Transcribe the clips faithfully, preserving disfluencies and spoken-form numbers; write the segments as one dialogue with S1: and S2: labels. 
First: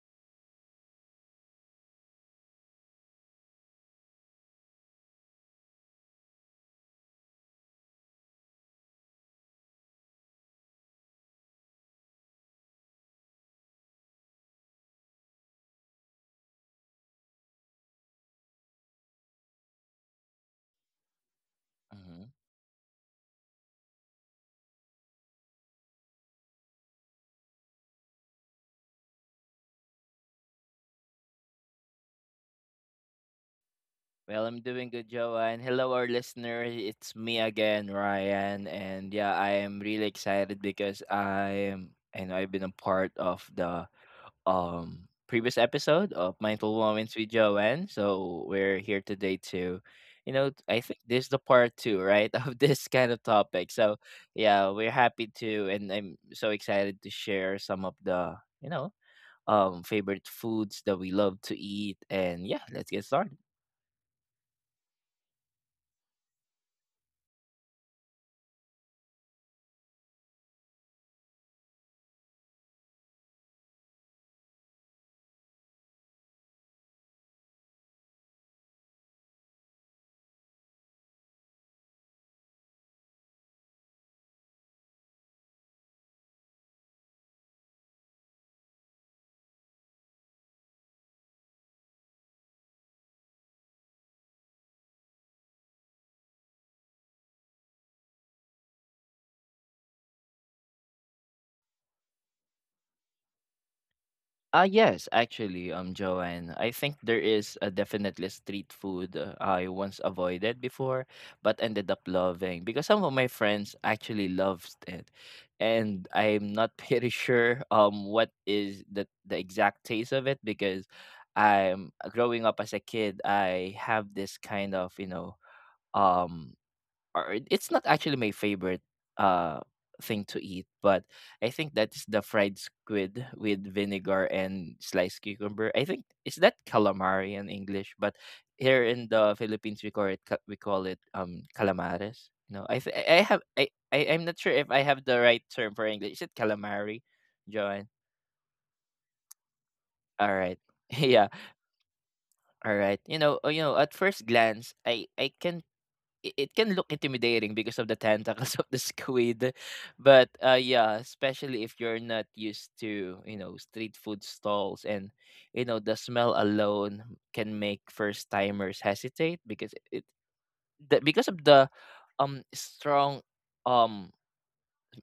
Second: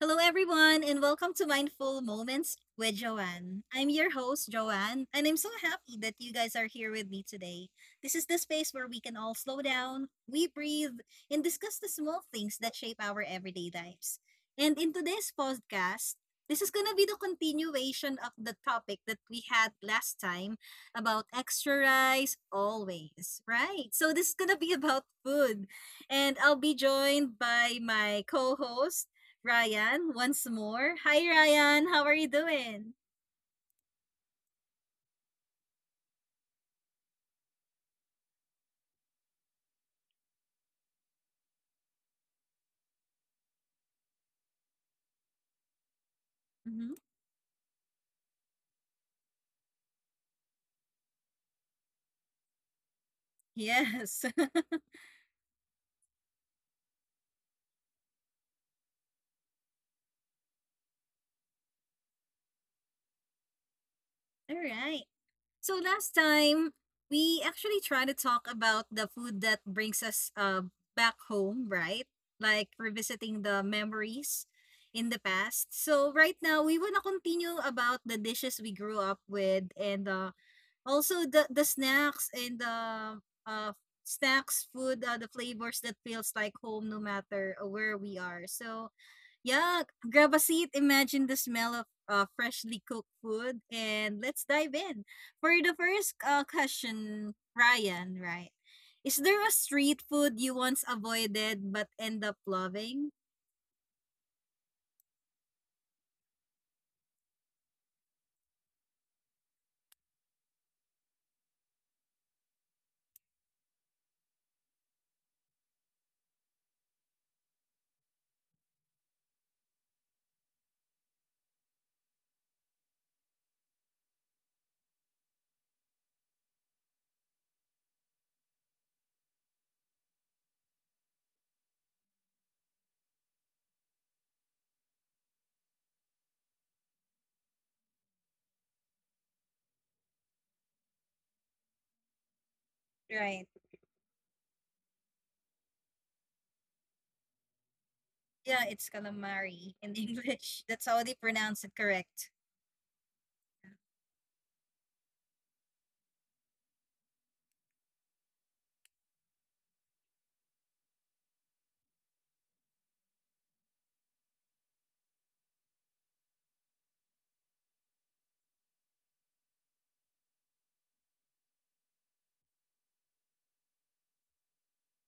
S1: Hello, everyone, and welcome to Mindful Moments with Joanne. I'm your host, Joanne, and I'm so happy that you guys are here with me today. This is the space where we can all slow down, we breathe, and discuss the small things that shape our everyday lives. And in today's podcast, this is going to be the continuation of the topic that we had last time about extra
S2: Mhm.
S1: rice always, right? So, this is going to be about food. And I'll be joined by my co host, Ryan once more. Hi, Ryan. How are you doing?
S2: Well, I'm doing good, Joanne. Hello, our listener. It's me again, Ryan. And yeah, I am really excited because I am, I know I've been a part of the um previous episode of Mindful
S1: Mhm.
S2: Moments with Joanne. So we're here today to, you know, I think this is the part two, right, of this kind of topic. So
S1: Yes.
S2: yeah, we're happy to, and I'm so excited to share some of the, you know, um favorite foods that we love to eat. And yeah, let's get started.
S1: All right. So last time, we actually try to talk about the food that brings us uh, back home, right? Like revisiting the memories in the past. So right now, we want to continue about the dishes we grew up with and uh, also the the snacks and the, uh, snacks, food, uh, the flavors that feels like home no matter uh, where we are. So, yeah, grab a seat, imagine the smell of uh, freshly cooked food, and let's dive in. For the first uh, question, Ryan, right? Is there a street food you once avoided but end up loving?
S2: Ah, yes, actually, um, Joanne, I think there is a definitely street food uh, I once avoided before, but ended up loving because some of my friends actually loves it, and I'm not pretty sure um what is the the exact taste of it because I'm growing up as a kid, I have this kind of you know um or it- it's not actually my favorite uh thing to eat, but I think that's the fried squid with vinegar and sliced cucumber. I think is that calamari in English, but here in the Philippines we call it ca- we call it um calamares. No, I th- I I have
S1: Right.
S2: I, I I'm not sure if I have the right term for English. Is it calamari, Joanne?
S1: Yeah, it's calamari in
S2: All right,
S1: English. That's how they
S2: yeah,
S1: pronounce it, correct?
S2: all right. You know, uh, you know, at first glance, I I can it it can look intimidating because of the tentacles of the squid, but uh yeah, especially if you're not used to, you know, street food stalls, and you know the smell alone can make first timers hesitate because it the, because of the um strong um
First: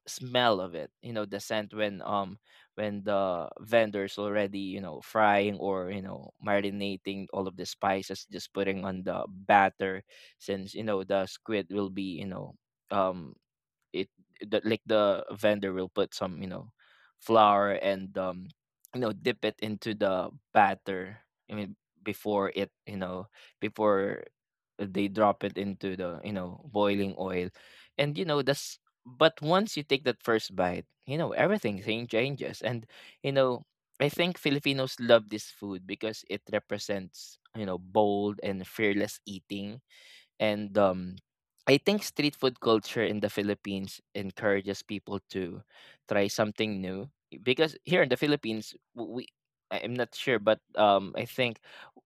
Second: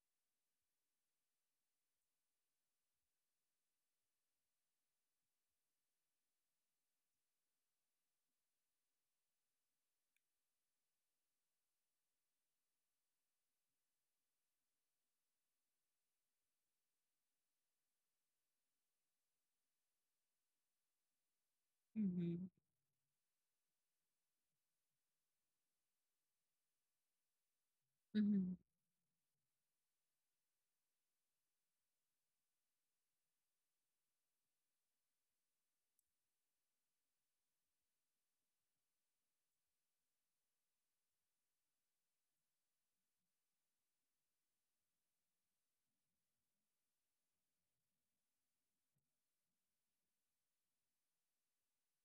S2: smell of it. You know the scent when um when the vendors already, you know, frying or, you know, marinating all of the spices, just putting on the batter, since you know the squid will be, you know um it the, like, the vendor will put some, you know, flour and um you know, dip it into the batter I mean
S1: Mm-hmm.
S2: before it you know before they drop it into the, you know, boiling oil. And you know
S1: Mm-hmm.
S2: that's but once you take that first bite, you know everything thing changes. And you know, I think Filipinos love this food because it represents, you know, bold and fearless eating. And um, I think street food culture in the Philippines encourages people to try something new, because here in the Philippines, w- we I- I'm not sure, but um, I think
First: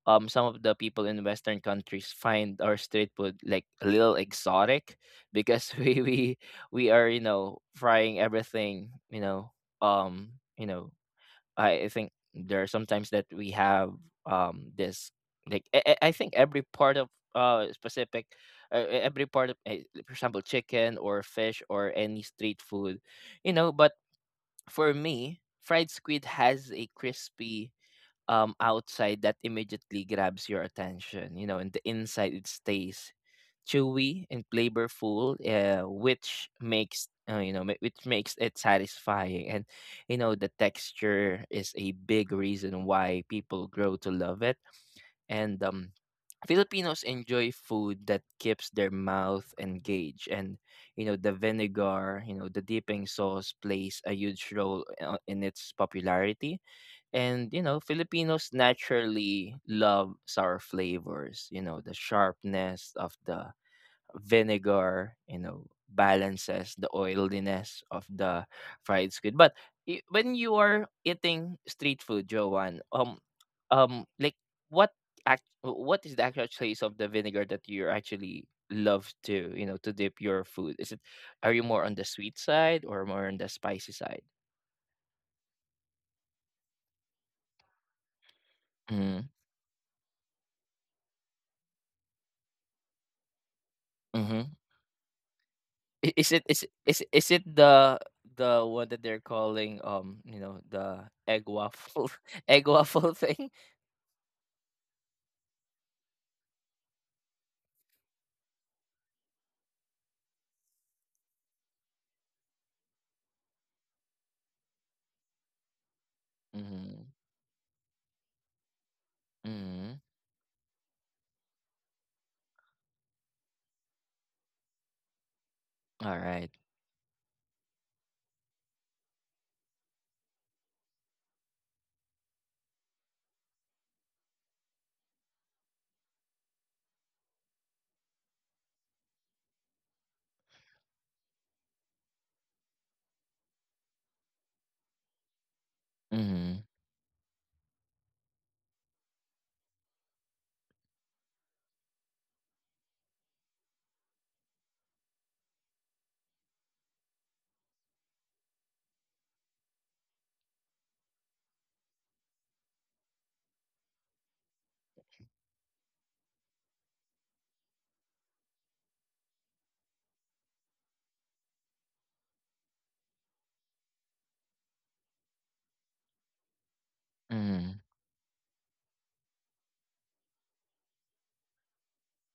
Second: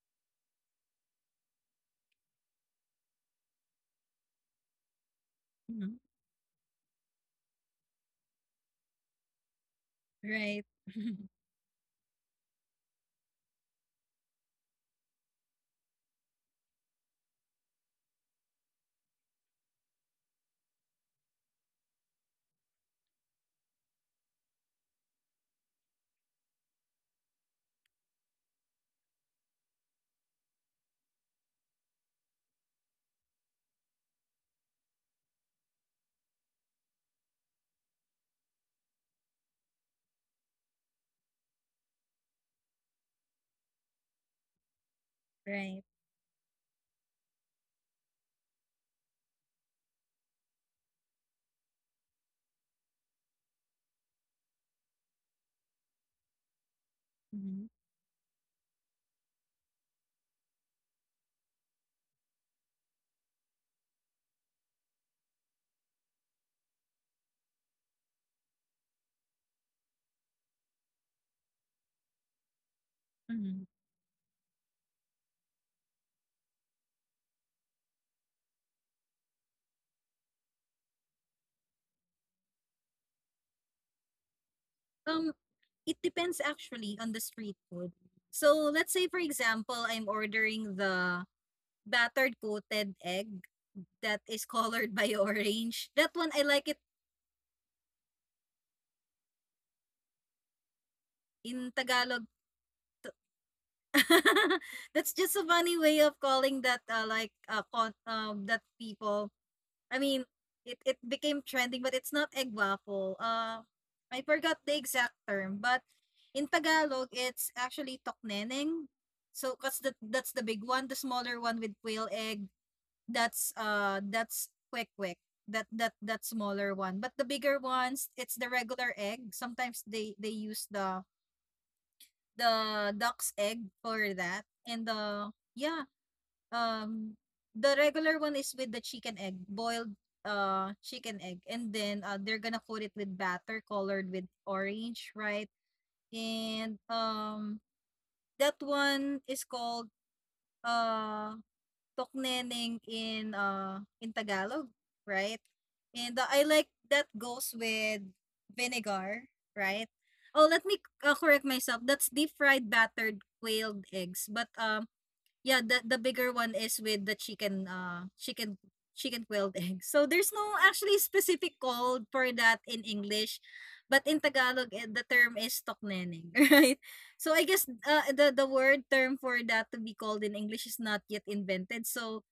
S2: um, some of the people in Western countries find our street food like a little exotic because we we we are, you know, frying everything, you know um
S1: Right.
S2: you know I think there are sometimes that we have um this like I, I I think every part of uh specific uh, e- every part of eh, like, for example, chicken or fish or any street food, you know. But for me, fried squid has a crispy um outside that immediately grabs your attention, you know, and the inside it stays chewy and flavorful, uh, which makes, uh, you know ma- which makes it satisfying. And you know the texture is a big reason why people grow to love it. And
S1: Right.
S2: um, Filipinos enjoy food that keeps their mouth engaged. And you know the vinegar, you know the dipping sauce plays a huge role uh, in its popularity. And you
S1: Mhm,
S2: know Filipinos naturally love sour flavors. You know the sharpness of the vinegar, you know, balances the oiliness of the fried squid. But i- when you are eating street food, Joanne, um,
S1: mhm.
S2: um, like, what act, what is the actual taste of the vinegar that you actually love to, you know, to dip your food? Is it, are you more on the sweet side or more on the spicy side?
S1: Um, it depends actually on the street food. So let's say for
S2: Mm,
S1: example, I'm ordering the battered coated egg that
S2: mm-hmm.
S1: is colored by orange. That
S2: Is
S1: one
S2: it,
S1: I
S2: is it?
S1: like it
S2: Is it- is it the the one that they're calling, um you know the egg
S1: in
S2: waffle,
S1: Tagalog.
S2: egg waffle thing?
S1: That's just a funny way of calling that uh, like uh, con- um that people I mean, it, it became trending, but it's not egg waffle. Uh, I forgot the exact term, but in
S2: Mm-hmm.
S1: Tagalog, it's actually tokneneng. So, cause
S2: Mhm.
S1: that that's the big one. The smaller one with quail egg, that's uh, that's kwek kwek. That that that
S2: Alright.
S1: smaller one. But the bigger ones, it's the regular egg. Sometimes they they use the the duck's egg for that, and the yeah, um, the regular one is with the chicken egg, boiled uh chicken egg, and then uh, they're gonna coat it with batter colored with orange, right?
S2: Mhm.
S1: And um, that one is called uh tokneneng in uh in Tagalog, right? And uh, I like that goes with vinegar, right? Oh, let me uh, correct myself. That's deep fried battered quailed eggs, but um yeah, the the bigger one is with the chicken uh chicken chicken quilled egg. So there's no actually specific call for that in English, but in Tagalog eh, the term is tokneneng, right? So I guess
S2: Mhm.
S1: uh, the the word term for that to be called in English is not yet invented. So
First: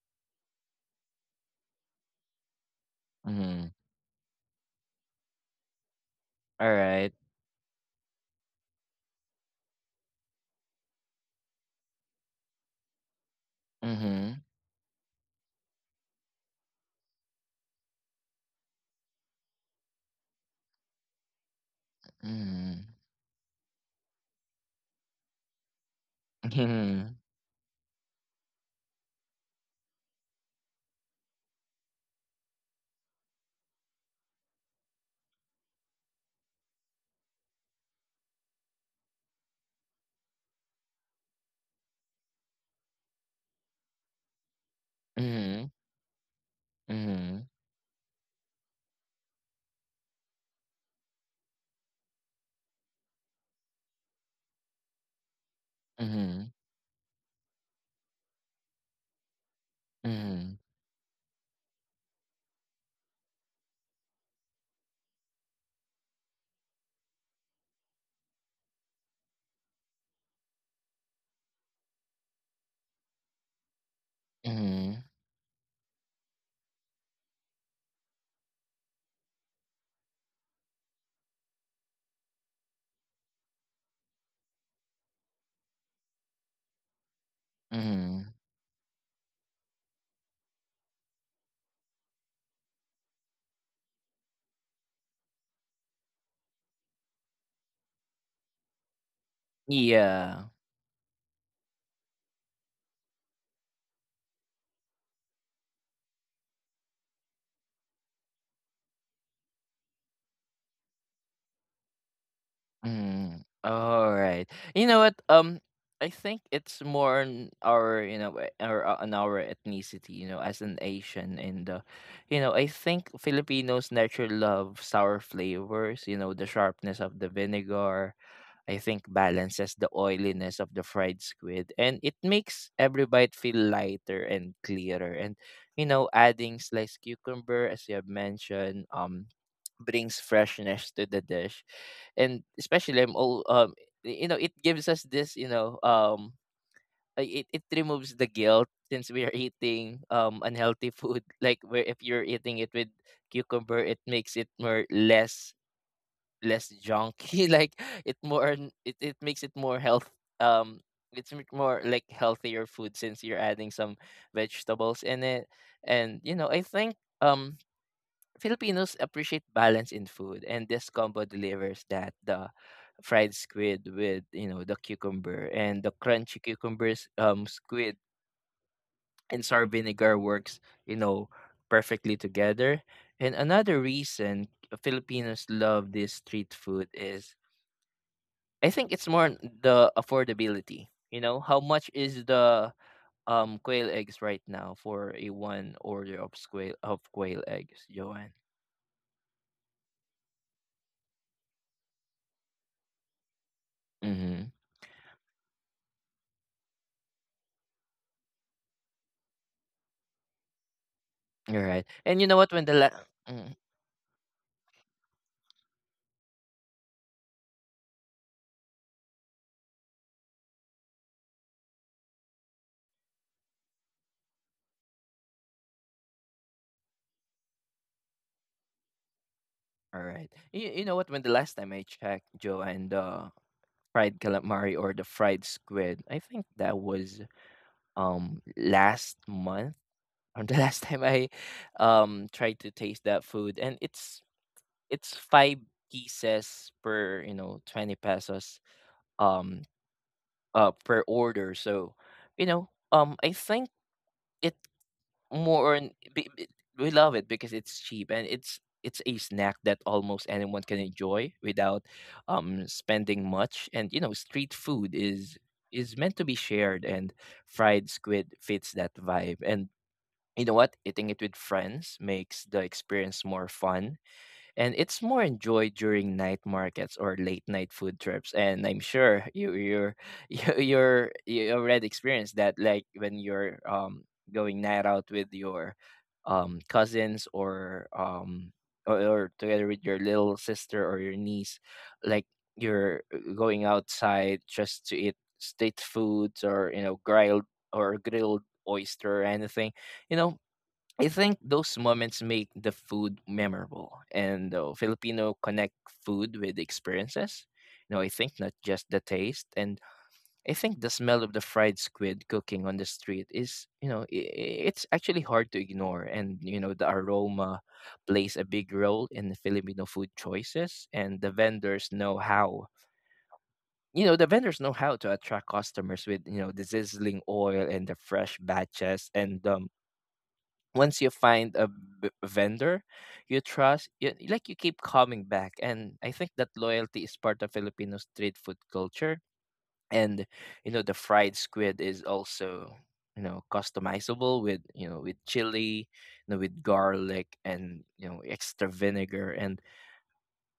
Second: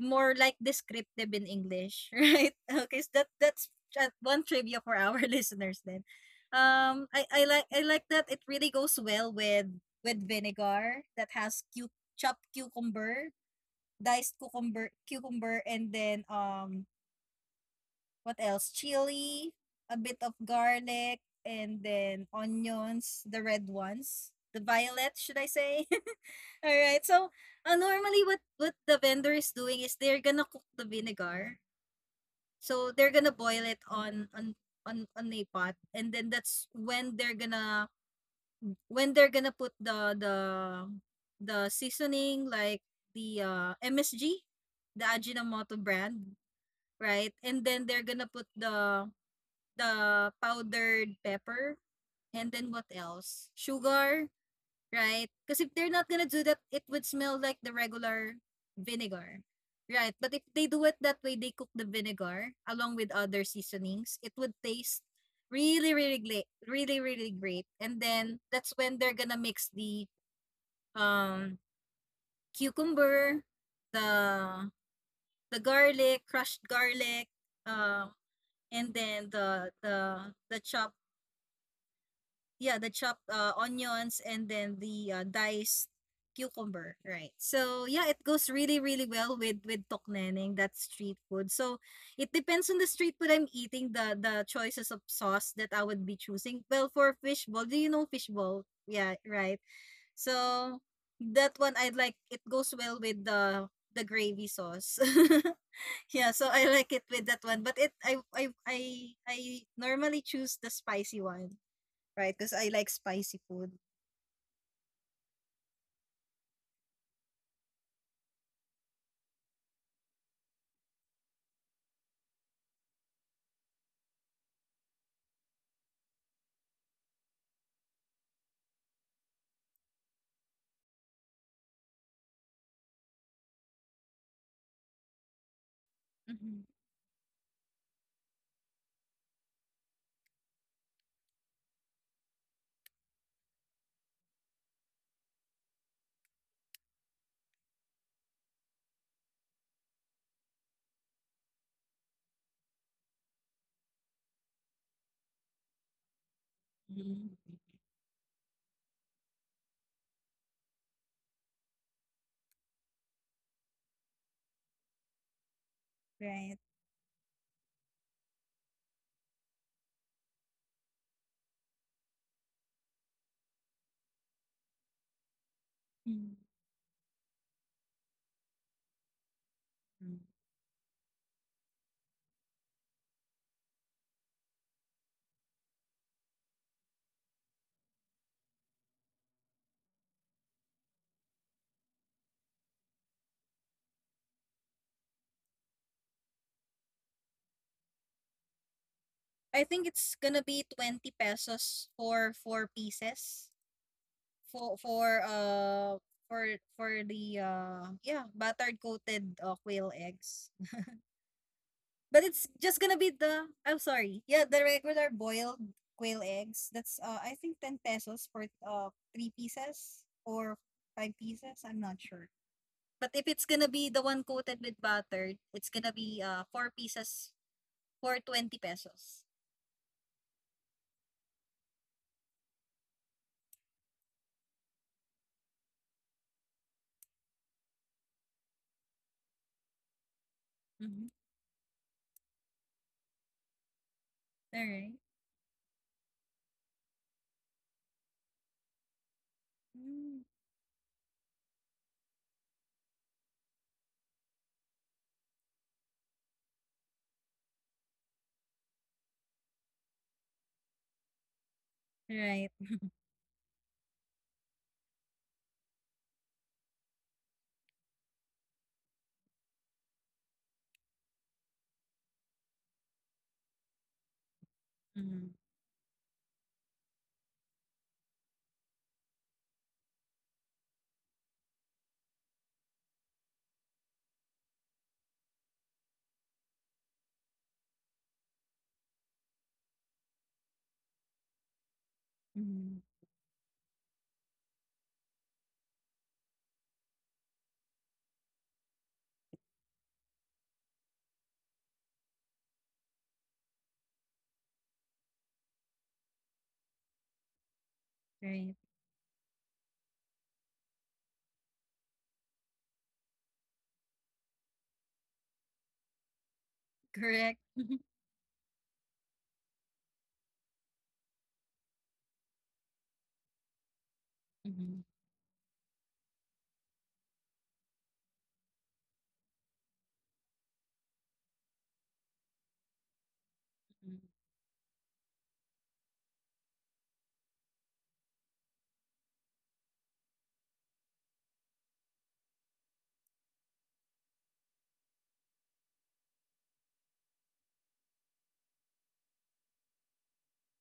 S1: more like descriptive in English, right? Okay, so that that's
S2: Mhm.
S1: uh, one trivia for our listeners then. Um,
S2: Alright.
S1: I, I like I like that it really goes well with with vinegar that has cu- chopped cucumber, diced
S2: Mhm.
S1: cucumber, cucumber, and then um, what else? Chili, a bit of garlic, and then
S2: Mhm.
S1: onions, the red ones, the violet, should I say? All right,
S2: Mhm.
S1: so uh, normally what what the vendor is doing is they're gonna cook the vinegar. So they're gonna boil it on on on on a pot, and then that's when they're gonna when they're gonna put the the the seasoning like the uh, M S G, the
S2: Mhm.
S1: Ajinomoto brand, right?
S2: Mhm.
S1: And then they're gonna put the the powdered pepper, and then what else? Sugar, right? Because if they're not gonna do
S2: Mhm.
S1: that, it would smell like the regular vinegar, right? But if
S2: Mhm.
S1: they do it that way, they cook the vinegar along with other seasonings, it would taste really, really great, really, really great. And then that's when they're gonna mix the um cucumber, the
S2: Mhm.
S1: the garlic, crushed garlic, um, and then the the the chopped yeah, the chopped uh, onions and then the uh, diced cucumber, right? So yeah, it
S2: Mhm.
S1: goes really really well with with tokneneng, that street food. So it depends on the street food I'm eating, the the choices of sauce that I would be choosing. Well, for fishball, do you know fishball? Yeah, right.
S2: Yeah.
S1: So that one I like. It goes well with the the gravy sauce. yeah, so I like it with that one. But it I I I I normally choose the spicy one. Right, because I like spicy
S2: Mhm.
S1: food.
S2: Alright. You know what? Um I think it's more on our, you know, eh, or uh, on our ethnicity, you know, as an Asian. And uh, you know, I think Filipinos naturally love sour flavors, you know, the sharpness of the vinegar, I think, balances the oiliness of the fried squid, and it makes every bite feel lighter and clearer. And you know, adding
S1: Mhm.
S2: sliced cucumber, as you have mentioned, um brings freshness to the dish. And especially I'm all um y- you know, it gives us this, you know, um uh, it, it removes the guilt since we are eating um unhealthy food. Like, where if you're eating it with cucumber, it makes it more less less
S1: Mhm.
S2: junky, like, it more n- it, it makes it more health um it's m- more like healthier food, since you're adding some vegetables in it. And you know,
S1: Right.
S2: I think um Filipinos appreciate balance in food, and this combo delivers that. The fried squid with, you know, the cucumber and the
S1: Mhm.
S2: crunchy cucumbers, um squid and sour vinegar
S1: Mm.
S2: works, you know, perfectly together. And another reason Filipinos love this street food is, I think it's more on the affordability. You know, how much is the um quail eggs right now for a one order of quail of quail eggs, Joanne?
S1: I think it's gonna be twenty pesos for four pieces
S2: Mm-hmm.
S1: for for uh for for the uh yeah buttered coated uh, quail eggs.
S2: You're right. And
S1: But
S2: you know
S1: it's
S2: what? When the
S1: just gonna
S2: la-
S1: be the
S2: mm,
S1: I'm sorry. Yeah, the regular boiled quail eggs. That's uh I think ten pesos for uh three pieces or five pieces. I'm not sure. But if it's gonna be the one coated with butter, it's gonna be uh, four pieces for twenty pesos.
S2: all right, you, you know what? When the last time I checked, Joanne, the fried calamari or the fried squid, I think that was um last month or the last time
S1: Mm-hmm.
S2: I um tried to taste that food, and it's
S1: All right.
S2: it's five pieces per, you know, twenty pesos um
S1: Mm.
S2: uh per order. So you know um I think it more on- be- be- we love it because it's cheap, and it's it's a snack that almost anyone can enjoy without
S1: Right.
S2: um spending much. And you know street food is is meant to be shared, and fried squid fits that vibe. And you know what, eating it with friends makes the experience more fun, and it's more
S1: Mm-hmm.
S2: enjoyed during night markets or late night food trips. And I'm sure you, you're you, you're, you already experienced that, like when you're um going night out with your um cousins or um or, or together with your little sister or your niece, like
S1: Mm-hmm.
S2: you're uh, going outside just to eat street foods, or you know, grilled or grilled oyster or anything, you know. I think those moments make the food memorable, and the Filipino connect food with experiences. You know, I think not
S1: Right.
S2: just the taste, and I think the smell of the fried squid cooking on the street is, you know, i i- it's actually hard to ignore. And you know, the
S1: Correct.
S2: aroma plays a big role in the Filipino food choices, and the vendors know how. You know, the vendors know
S1: Mm-hmm.
S2: how to attract customers with, you know, the sizzling oil and the fresh batches. And um, once you find a b- vendor you trust, you, like, you keep coming back, and I think that loyalty is part of Filipino street food culture. And you know the fried squid is also, you know, customizable with, you know, with chili, you know, with garlic, and you know, extra vinegar. And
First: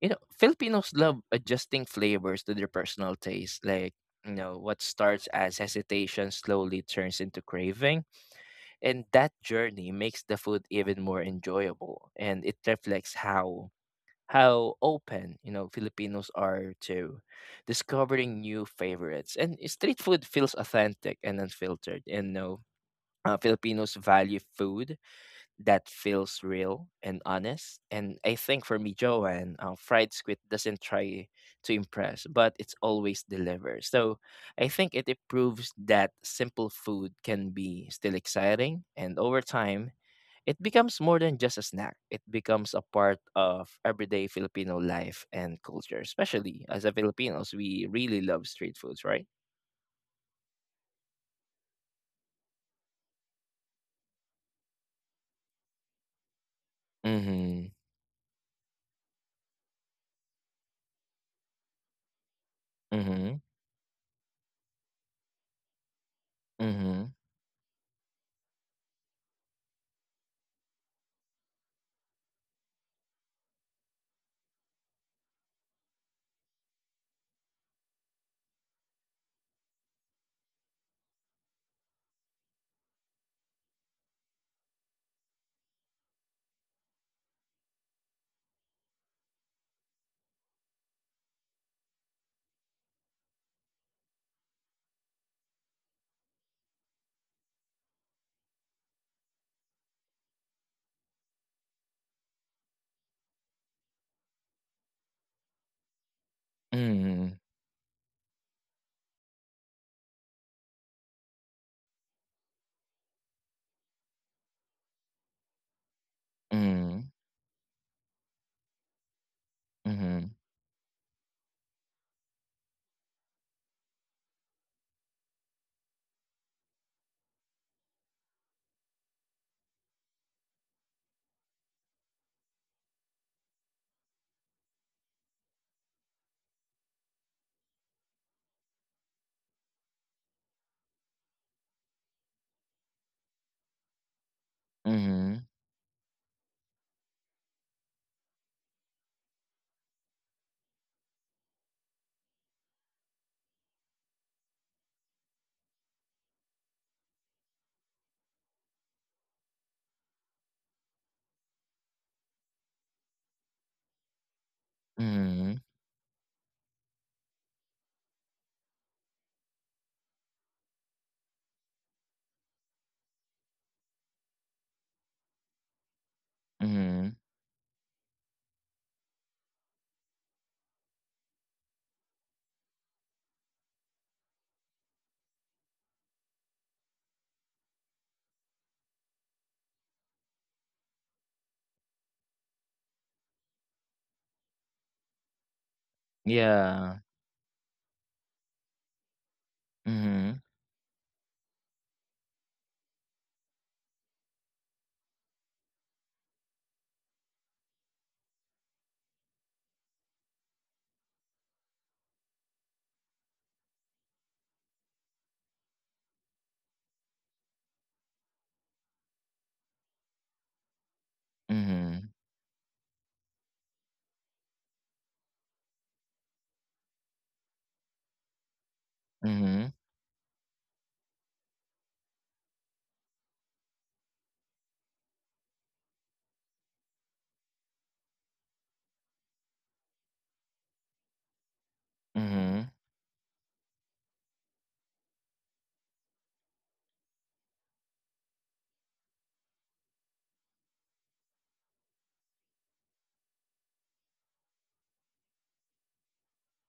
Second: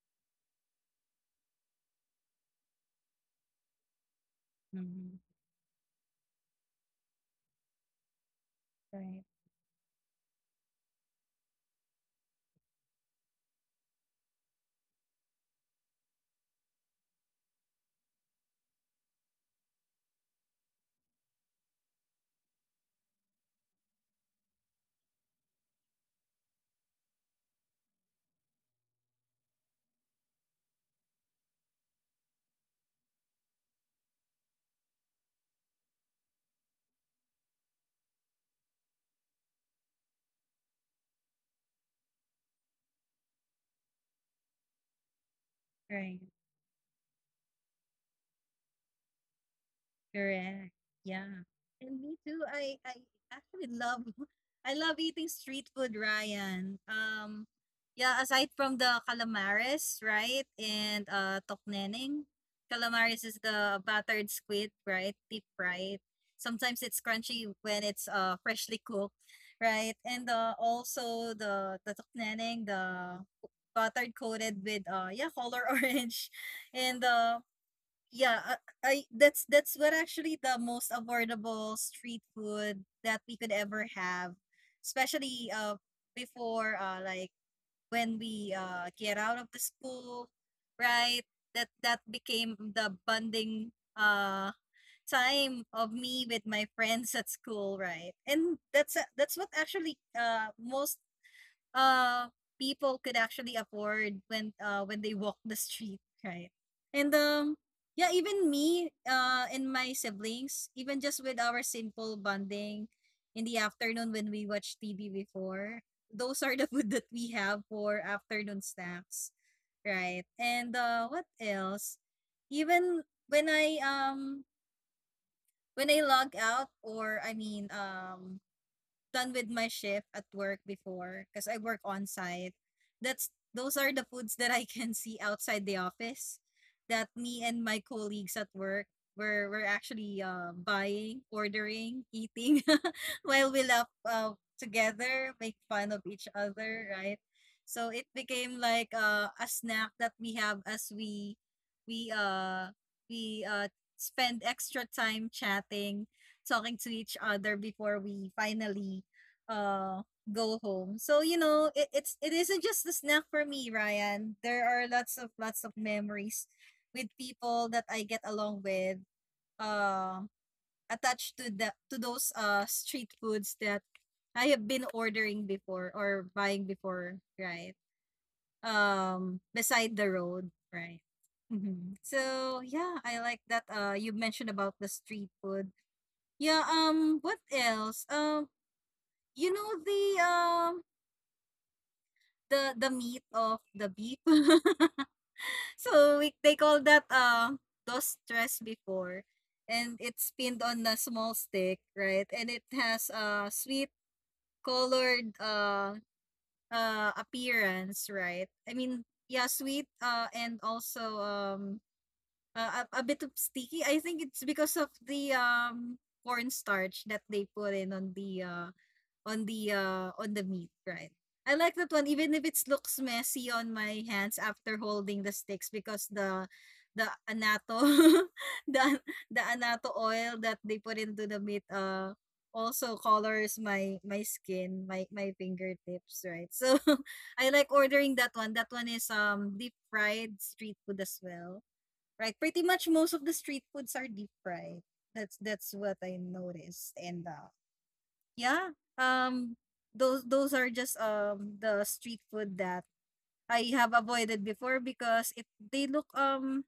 S2: you know Filipinos love adjusting flavors to their personal taste, like, you know what,
S1: Mm-hmm.
S2: starts as hesitation slowly turns into craving. And
S1: Right.
S2: that journey makes the food even more enjoyable, and it reflects how how open, you know, Filipinos are to discovering new favorites. And street food feels authentic and unfiltered. And no uh, Filipinos value food that feels real and honest. And I think for me, Joanne, uh, fried squid doesn't try to impress, but it's always delivers. So I think it proves that simple food can be still exciting. And over time, it becomes more than just a snack. It becomes a part of everyday Filipino life and culture.
S1: Right.
S2: Especially as a Filipinos, we really love street foods, right?
S1: Correct. Yeah. And me too. I I actually love I love eating street food, Ryan. Um
S2: Mm-hmm.
S1: yeah, aside from the calamaris, right? And uh tokneneng. Calamaris is
S2: Mm-hmm.
S1: the battered squid, right? Deep fried. Sometimes it's
S2: Mm-hmm.
S1: crunchy when it's uh freshly cooked, right? And uh also the the tokneneng, the buttered coated with uh yeah, color orange. And uh yeah, I, I that's that's what actually the most affordable street food that we could ever have, especially uh before uh like when we uh get out of the school, right? That that became the bonding uh time of me with my friends at school, right? And that's that's what actually uh most uh people could actually afford when uh when they walk the street, right? And
S2: Mm-hmm.
S1: um yeah, even me uh and my siblings, even just with our simple bonding in the afternoon when we watch T V before, those are the food
S2: Mm-hmm.
S1: that we have for afternoon snacks, right? And uh what else? Even when I um when I log out or I mean um done with my shift at work before because I work on site. That's those are the foods that I can see outside the office that me and my colleagues at work were were actually uh, buying, ordering, eating while we laugh uh, together,
S2: Mm-hmm.
S1: make fun of each other, right? So it became like uh, a snack that we have as we we uh we uh spend extra time chatting talking to each other before we finally uh go home. So you know, it, it's it isn't just the snack for me, Ryan. There are lots of
S2: Mm-hmm.
S1: lots of memories with people that I get along with, uh, attached to the to those uh street foods that I have been ordering before or buying
S2: Mhm.
S1: before, right? Um, beside the road, right? Hmm. So yeah, I like that. Uh, you mentioned about the street food. Yeah, um, what else? Um, you know the um the the meat of the beef. so we they call
S2: Yeah.
S1: that uh dos tres before and it's
S2: Mhm.
S1: pinned on a small stick, right? And it has a sweet colored uh uh appearance, right? I mean, yeah, sweet uh and also um uh, a, a bit of sticky. I think it's because of the um cornstarch that they put in on the uh on the uh on the meat, right? I like that one,
S2: Mhm.
S1: even if it looks messy on my hands after holding the sticks because the the anato the the
S2: Mhm.
S1: anato oil that they put into the meat uh also colors my my skin my my fingertips, right? So I like ordering that one. That one is um deep fried street food as well, right? Pretty
S2: Mhm.
S1: much most of the street foods are deep fried. That's that's what I noticed. And uh yeah. Um those those are just um the street food that I have avoided before because it they look um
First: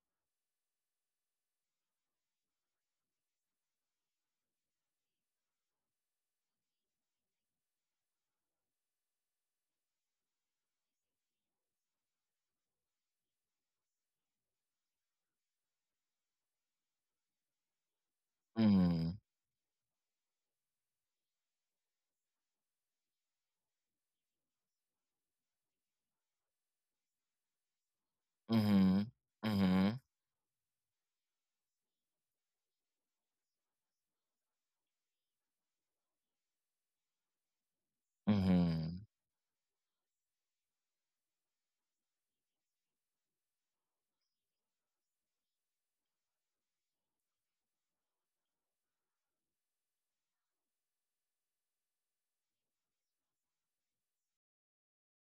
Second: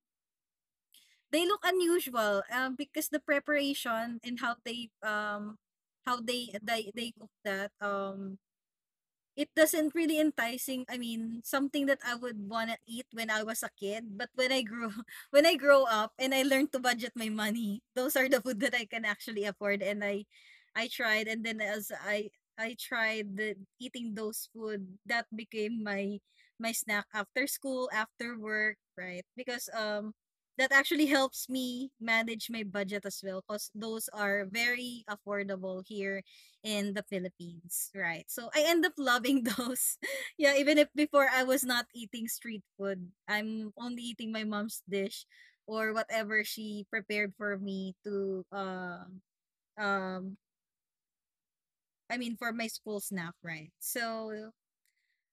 S1: they look unusual um because the preparation and how they um how they they, they cook that. um it doesn't really enticing. I mean, something that I would wanna eat when I was a kid, but when I grew when I grow up and I learned to budget my money, those are the food that I can
S2: Mhm.
S1: actually afford and I I tried and then as I I tried the, eating those food that became my my snack after school, after work,
S2: Mhm.
S1: right? Because
S2: Mhm.
S1: um that actually helps me manage my budget as well because those are very affordable here in the Philippines, right? So I end up
S2: Mhm.
S1: loving those. yeah, even if before I was not eating street food, I'm only eating my mom's dish or whatever she prepared for me to uh, um I mean for my school snack, right? So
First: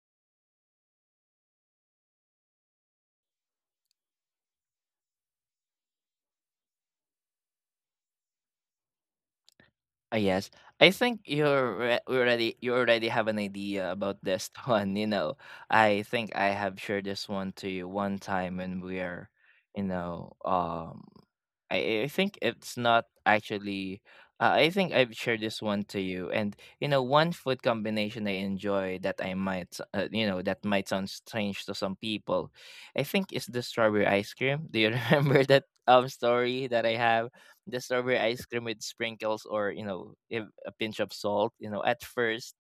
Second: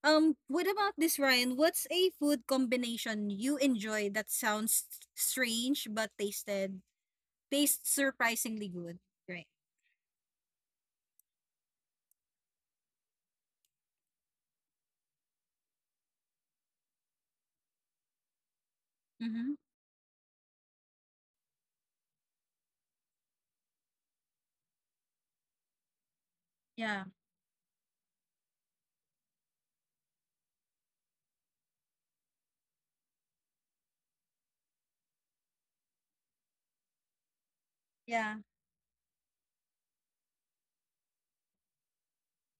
S1: um what about this, Ryan? What's a food combination you enjoy that sounds strange but tasted tastes surprisingly good, right?
S2: Ah, yes. I think you're re- already you already have an idea about this one. You know, I think I have shared this one to you one time when we're,
S1: Mhm.
S2: you know, um, I, I think it's not actually. Uh, I think I've shared this one to you, and you know,
S1: Yeah.
S2: one food combination I enjoy that I might, s- uh, you know, that might sound strange to some people. I think is the strawberry ice cream. Do you remember that um story that I have? The strawberry
S1: Yeah.
S2: ice cream with sprinkles, or, you know, if a pinch of salt, you know, at first,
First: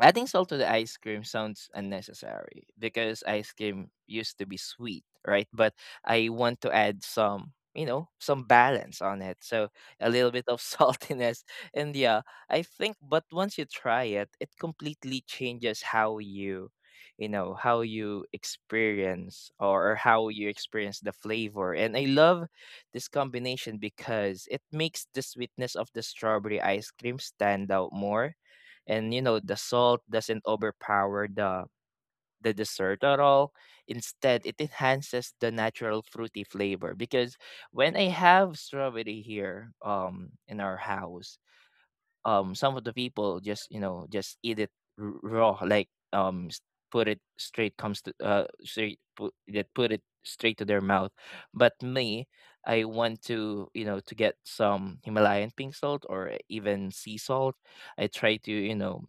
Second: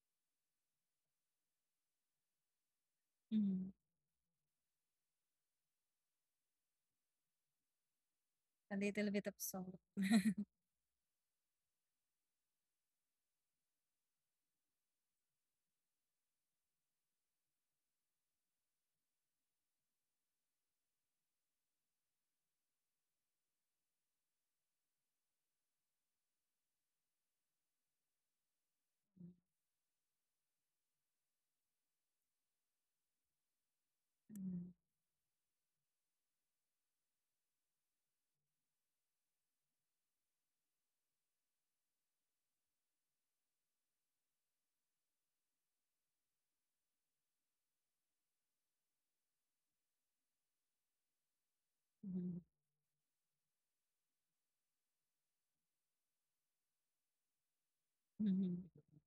S2: adding salt to the ice cream sounds unnecessary because ice
S1: Mhm.
S2: cream used to be sweet, right? But I want to add some, you know, some
S1: A
S2: balance
S1: little
S2: on
S1: bit of
S2: it. So
S1: salt.
S2: a little bit of saltiness. And yeah, I think but once you try it, it completely changes how you you know how you experience or how you experience the flavor. And I love this combination because it makes the sweetness of the strawberry ice cream stand out more. And you know the salt doesn't overpower the the dessert at all. Instead it
S1: Mhm,
S2: enhances the natural fruity flavor. Because when I have strawberry here um in our house, um some of the people just, you know, just eat it r- raw, like um s- put it straight comes to uh straight put, that put it straight to their mouth. But me,
S1: mhm,
S2: I want to, you know, to get some Himalayan pink salt or even sea salt. I try to,
S1: mhm.
S2: you know,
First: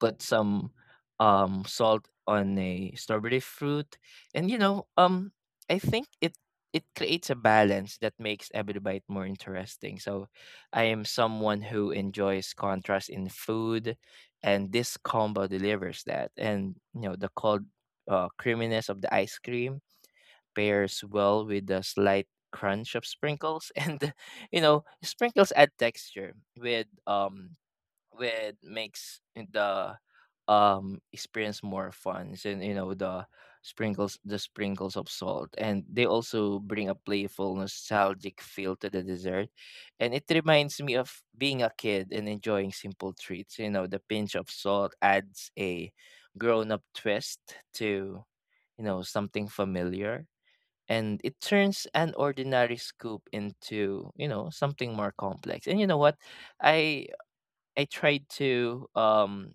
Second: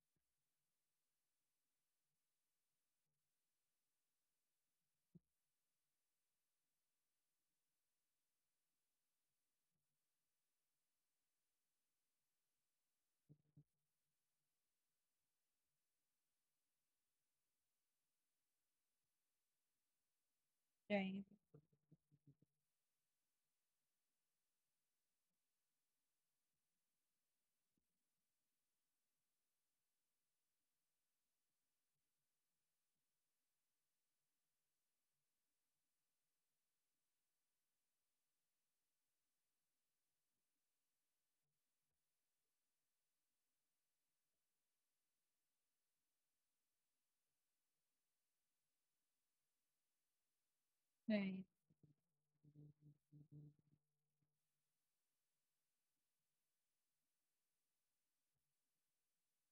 S2: put some um salt on a strawberry fruit. And you know, um I think it, it creates a balance that makes every bite more interesting. So I am someone who enjoys contrast in food, and this combo delivers that. And you know the cold uh, creaminess of the ice cream pairs
S1: Right,
S2: well with the slight crunch of sprinkles and you know sprinkles add texture with um with makes the um experience more fun. And you know the sprinkles the sprinkles of salt, and they also bring a playful nostalgic feel to the dessert. And it reminds me of being a kid and enjoying simple treats. You know the pinch of salt adds a grown-up twist to, you know, something familiar. And it
S1: right.
S2: turns an ordinary scoop into, you know, something more complex. And you know what, i I tried to um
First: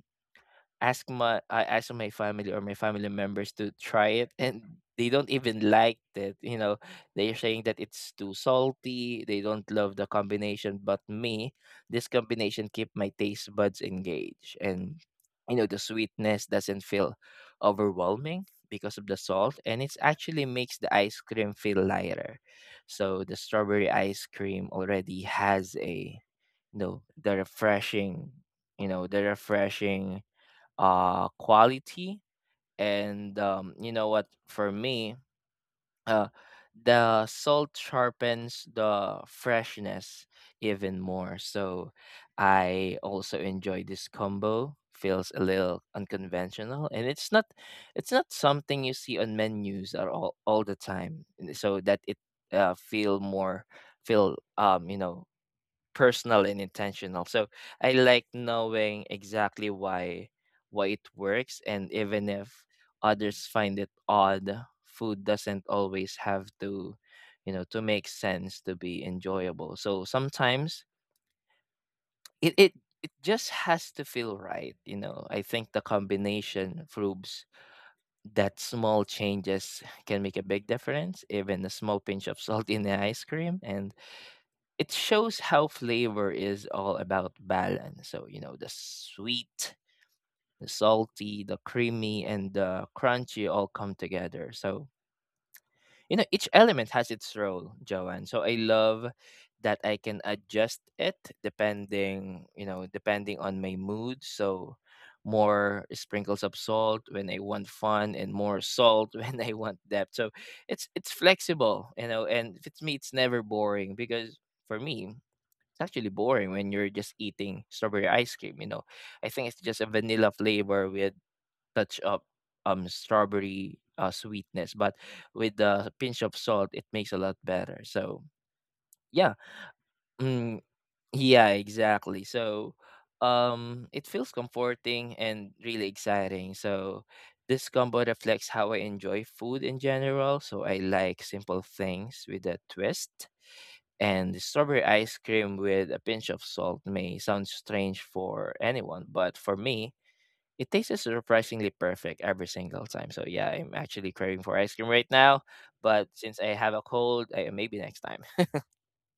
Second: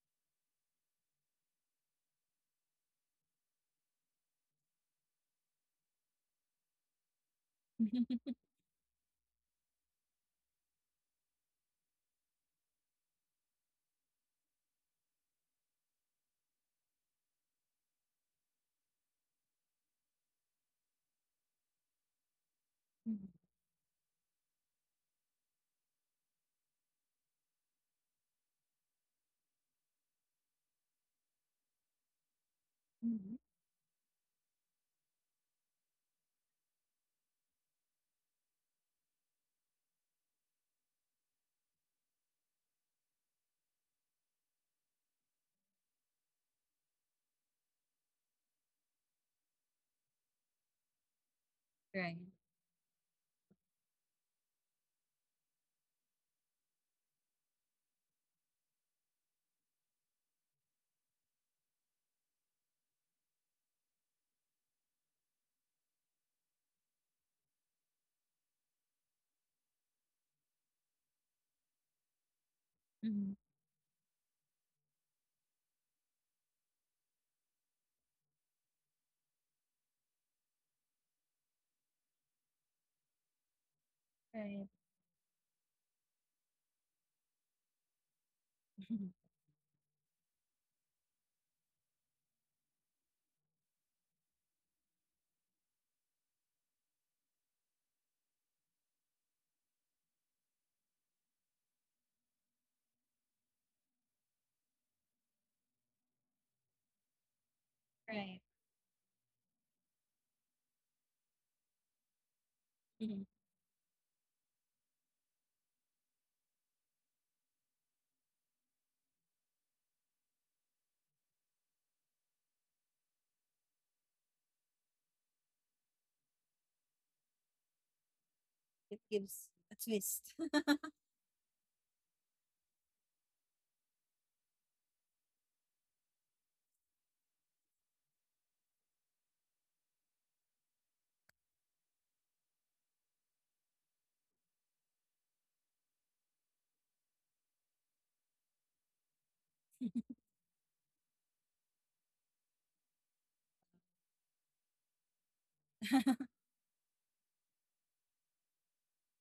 S2: ask my I ask my family or my family members to try it, and they don't even like it. You know, they're saying that it's too salty, they don't love the combination, but me, this combination keep my taste buds engaged. And you know the sweetness doesn't feel overwhelming because of the salt, and it actually makes the ice cream feel lighter. So
S1: Mhm,
S2: the strawberry ice cream already has a, you know, the refreshing, you know the refreshing uh quality.
S1: mhm,
S2: And um you know what, for me, uh the salt sharpens the freshness even more. So I also enjoy this combo feels a little unconventional, and it's not it's not something you see on menus at all all the time, and so that it
S1: right,
S2: uh, feel more feel um you know personal and intentional. So I like knowing exactly why why it works. And even if others find it odd, food doesn't always have to, you know, to make sense to be enjoyable. So sometimes it it it
S1: mhm,
S2: just has to feel right, you know. I think the combination proves that small changes can make a big difference, even a small pinch of salt in the ice cream. And
S1: right.
S2: it shows how flavor is all about balance. So, you know, the sweet, the salty, the creamy, and the crunchy all come together. So, you know, each element has its role, Joanne. So I love that I can adjust it depending, you know, depending on my mood. So more sprinkles of salt when I want fun and
S1: Right.
S2: more salt when I want depth. So it's it's flexible, you know, and if it's me it's
S1: Mhm.
S2: never boring. Because for me it's actually boring when you're just eating strawberry ice cream, you know. I think it's just a vanilla flavor with touch of um strawberry uh, sweetness, but with the pinch of salt, it makes a lot better. So
S1: It
S2: yeah,
S1: gives a twist.
S2: mm, yeah, exactly. So um, it feels comforting and really exciting. So this combo reflects how I enjoy food in general. So I like simple things with a twist, and the strawberry ice cream with a pinch of salt may sound strange for anyone, but for me, it tastes surprisingly perfect every single time. So yeah, I'm actually craving for ice cream right now. But since I have a cold, I, maybe next time.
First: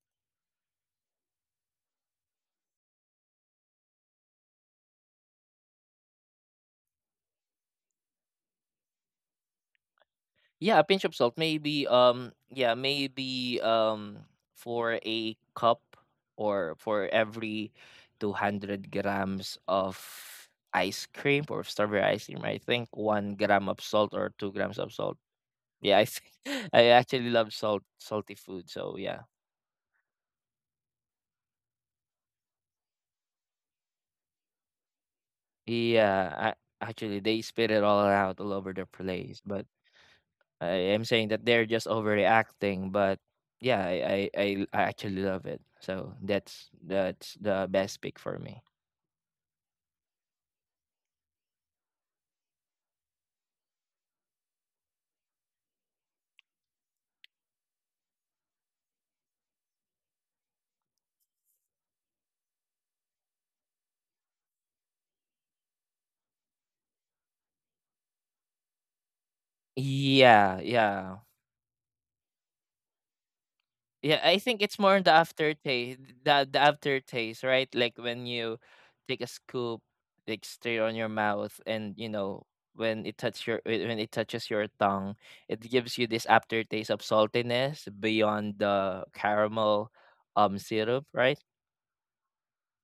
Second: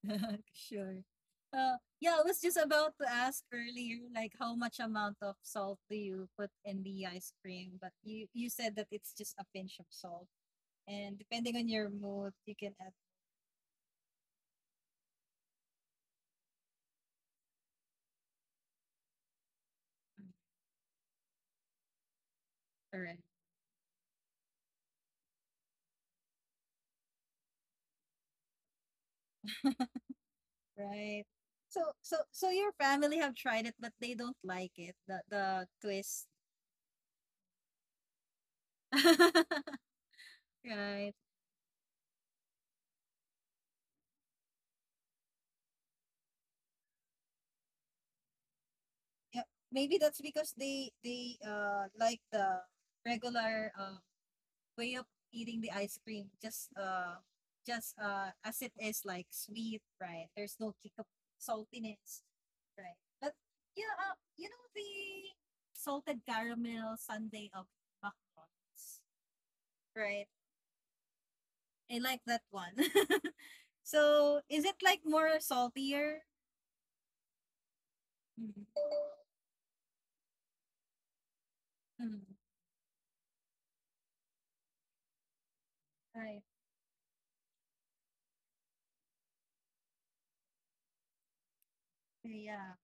S1: Sure. Uh, yeah, I was just about to ask earlier, like how much amount of salt do you put in the ice cream? But you you said that it's just a pinch of salt,
S2: Yeah, a pinch
S1: and
S2: of salt,
S1: depending on
S2: maybe.
S1: your
S2: Um,
S1: mood, you
S2: yeah,
S1: can add.
S2: maybe. Um, for a cup or for every two hundred grams of ice cream or strawberry ice cream, I think
S1: Correct.
S2: one gram of salt or two grams of salt. Yeah, I think I actually love salt salty food. So yeah,
S1: Right. So so so your family have tried it, but they don't like it. The the twist.
S2: yeah. I, actually, they spit it all out all over the place. But I am
S1: Right.
S2: saying that they're just overreacting. But yeah, I I, I I actually love it. So that's that's the best pick for me.
S1: Yeah, maybe that's because they they uh like the regular uh, way of eating the ice cream, just uh just uh as it is, like sweet, right? There's no kick of saltiness, right? But yeah, uh, you know, the salted caramel sundae of McDonald's, right?
S2: Yeah, yeah.
S1: I like that one.
S2: Yeah, I
S1: So
S2: think
S1: is it
S2: it's more
S1: like
S2: on the
S1: more
S2: aftertaste,
S1: saltier?
S2: the the aftertaste, right? Like when you
S1: Mm-hmm.
S2: take a scoop, like straight on your mouth, and you
S1: Mm-hmm.
S2: know when it touch your when when it touches your tongue, it gives you this
S1: Right.
S2: aftertaste of saltiness beyond the caramel um syrup, right?
S1: Yeah.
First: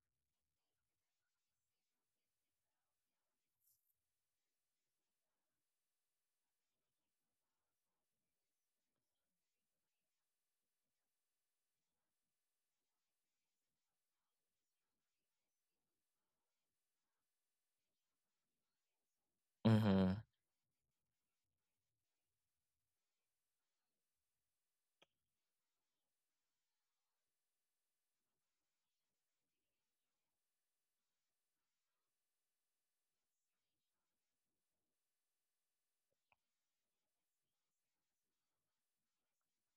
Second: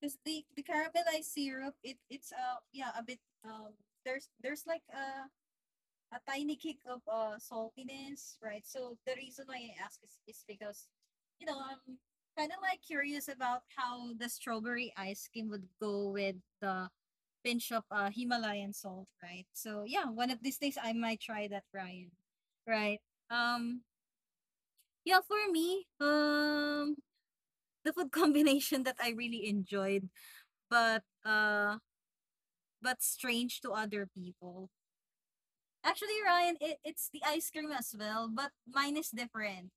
S1: Because the, the caramelized syrup, it it's uh yeah a bit um there's there's like a a tiny kick of uh saltiness, right? So the reason why I ask is, is because you know I'm kind of like curious about how the strawberry ice cream would go with the pinch of uh Himalayan salt, right? So yeah,
S2: Mm-hmm.
S1: one of these days I might try that, Brian. Right. Um yeah, for me, um the food combination that I really enjoyed, but uh but strange to other people. Actually, Ryan, it, it's the ice cream as well, but mine is different.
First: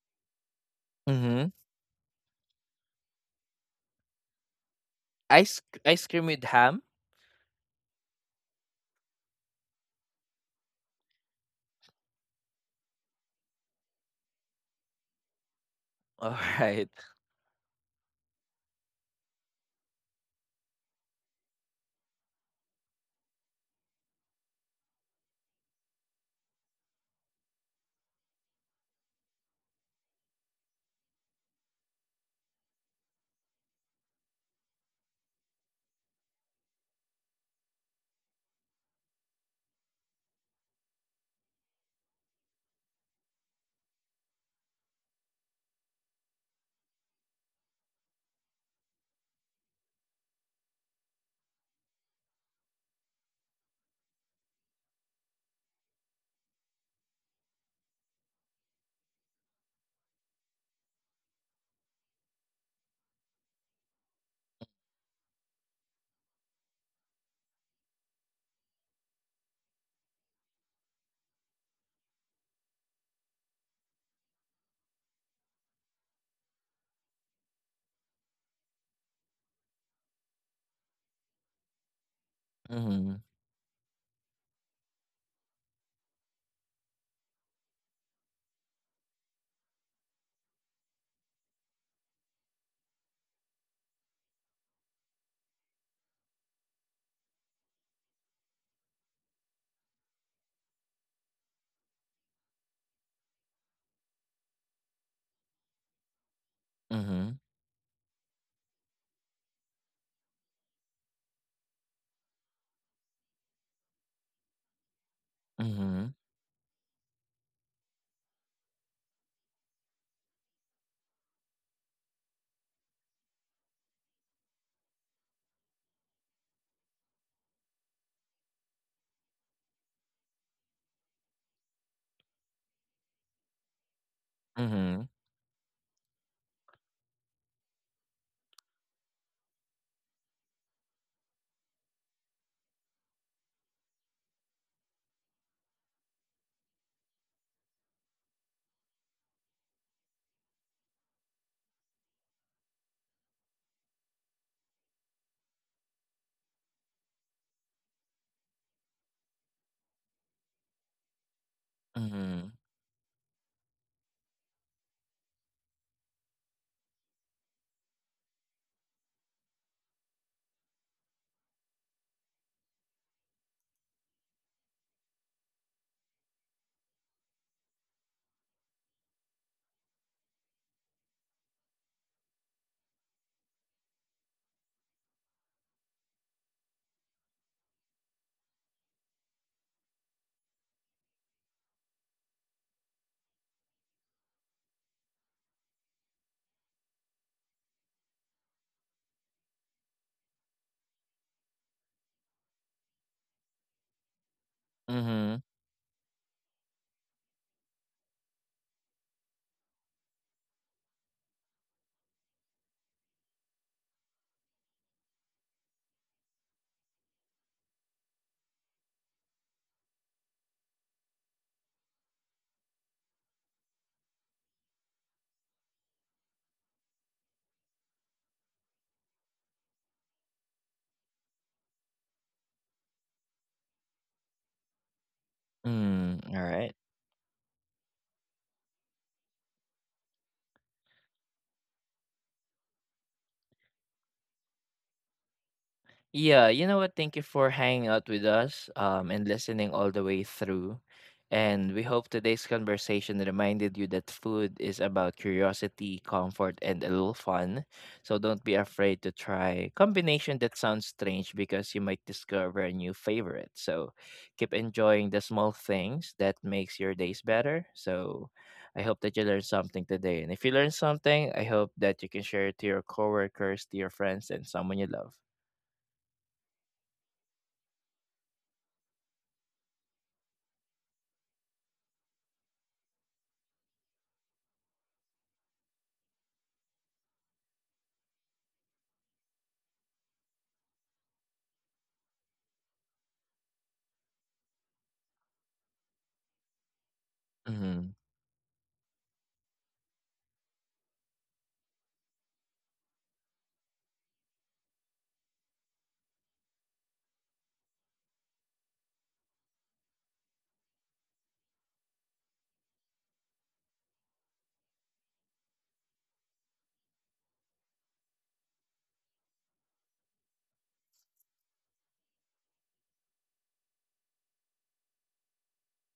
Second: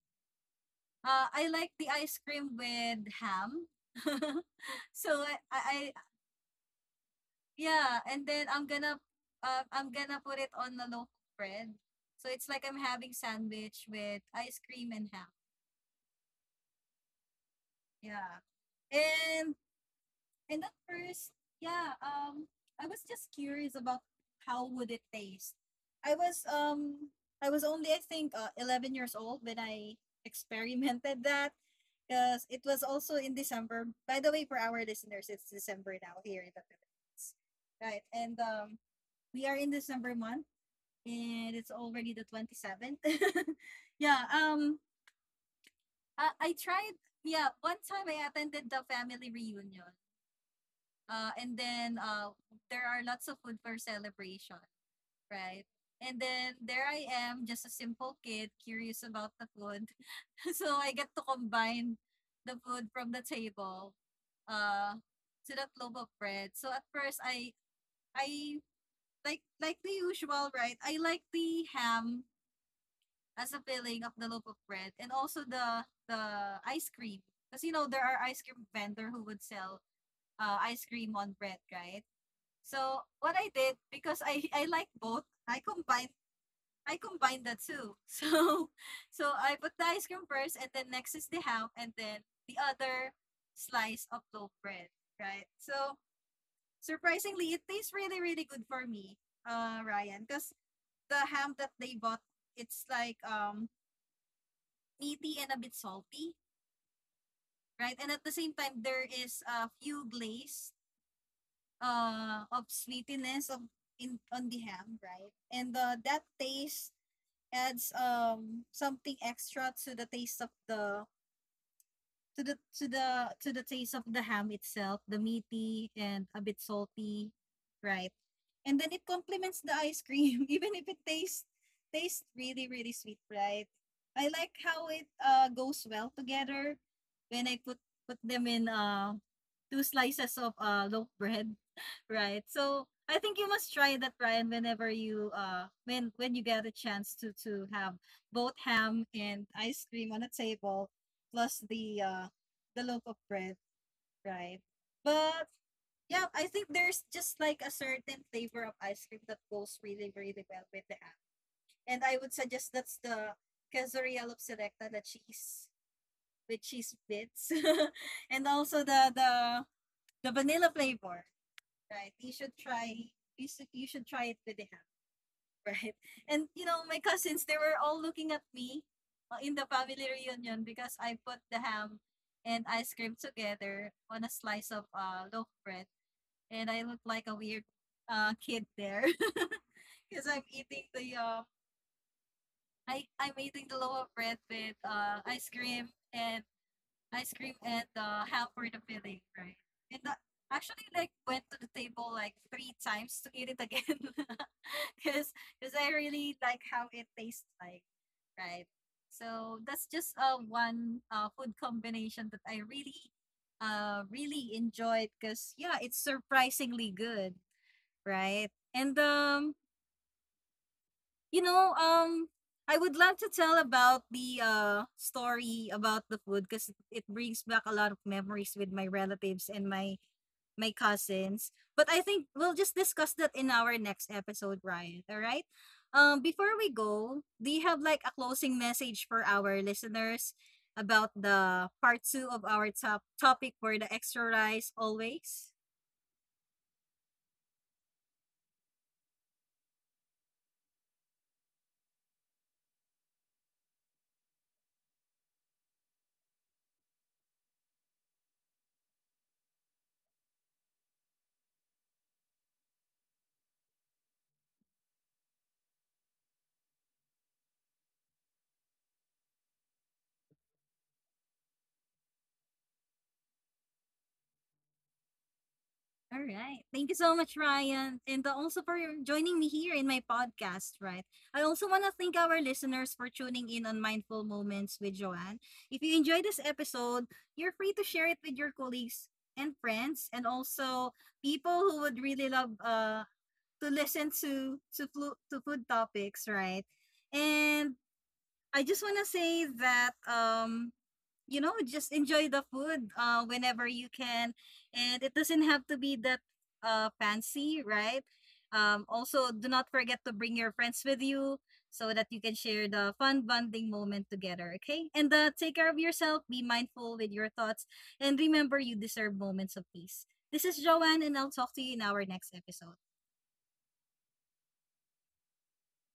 S1: Uh, I
S2: Mm-hmm.
S1: like the ice cream with ham. so I, I,
S2: Ice
S1: I,
S2: ice cream with ham.
S1: yeah, and then I'm gonna, uh, I'm gonna put it on the local bread. So it's like I'm having sandwich with ice cream and ham.
S2: All right.
S1: Yeah. And And at first, yeah, um, I was just curious about how would it taste. I was um I was only I think uh, eleven years old when I experimented that because it was also in December. By the way, for our listeners, it's December now here in the Philippines, right? And um, we are in December month, and it's already the twenty-seventh. Yeah. Um. I, I tried. Yeah. One time I attended the family reunion, uh, and then uh, there are lots of food for celebration, right? And then there I am, just a simple kid, curious about the food. So I get to combine the food from the table uh, to that loaf of bread. So at first, I I like like the usual, right? I like the ham as a filling of the loaf of bread, and also the the ice cream, because you know there are ice cream vendor who would sell uh, ice cream on bread, right? So
S2: Mm-hmm.
S1: what I did, because I I like both, I combined I combined the two. So so I put the ice cream first, and then next is the ham, and then the other slice of loaf bread, right? So surprisingly, it tastes really really good for me, uh, Ryan, because the ham that they bought, it's like um meaty and a bit salty,
S2: Mm-hmm.
S1: right? And at the same time, there is a few glaze uh, of sweetness of in on the ham, right? And uh,
S2: Mm-hmm.
S1: that taste adds um something extra to the taste of the to the to the to the taste of the ham itself, the meaty and a bit salty, right? And then it complements the ice cream, even if it tastes tastes really really sweet, right? I like how
S2: Mm-hmm.
S1: it uh goes well together when I put put them in uh two slices of uh loaf bread. Right. So I think you must try that, Ryan, whenever you uh when when you get a chance to to have both ham and ice cream on a table plus the uh the loaf of bread, right? But yeah, I think there's just like a certain flavor of ice cream that goes really, really well with the ham. And I would
S2: Mm-hmm.
S1: suggest that's the Quesadilla of Selecta, the cheese with cheese bits. And also the the the vanilla flavor, right? You should try. You should, you should try it with the ham, right? And you know, my cousins, they were all looking at me uh, in the family reunion because I put the ham and ice cream together on a slice of uh, loaf bread, and I look like a weird uh, kid there because I'm eating the uh, I I'm eating the loaf bread with uh, ice cream and ice cream and uh, ham for the filling, right? And uh, actually, like, went to the table like three times to eat it again, because
S2: Mm-hmm.
S1: because I really like how it tastes like, right? So that's just uh, one uh, food combination that I really, uh, really enjoyed because yeah, it's surprisingly good, right? And um, you know, um, I would love to tell about the uh story about the food because it brings back a lot of memories with my relatives and my my cousins. But I think we'll just discuss that in our next episode, Ryan. All right. Um,
S2: Mm-hmm. All
S1: before we
S2: right.
S1: go, do you have like a closing message for our listeners about the part two of our top topic for the extra rice always?
S2: Yeah, you know what? Thank you for hanging out with us um, and listening all the way through. And we hope today's conversation reminded you that food is about curiosity, comfort, and a little fun. So don't be afraid to try combination that sounds strange, because you might discover a new favorite. So keep enjoying the small things that makes your days better. So I hope that you learned something today. And if you learned something, I hope that you can share it to your coworkers, to your friends, and someone you love.
S1: All right. Thank you so much, Ryan, and uh, also for joining me here in my podcast, right? I also want to thank our listeners for tuning in on Mindful Moments with Joanne. If you enjoy this episode, you're free to share it with your colleagues and friends, and also people who would really love uh, to listen to, to, flu- to food topics, right? And
S2: Mhm.
S1: I just want to say that um, you know, just enjoy the food uh, whenever you can, and it doesn't have to be that uh, fancy, right? um, also do not forget to bring your friends with you so that you can share the fun bonding moment together. Okay, and uh, take care of yourself, be mindful with your thoughts, and remember, you deserve moments of peace. This is Joanne, and I'll talk to you in our next episode.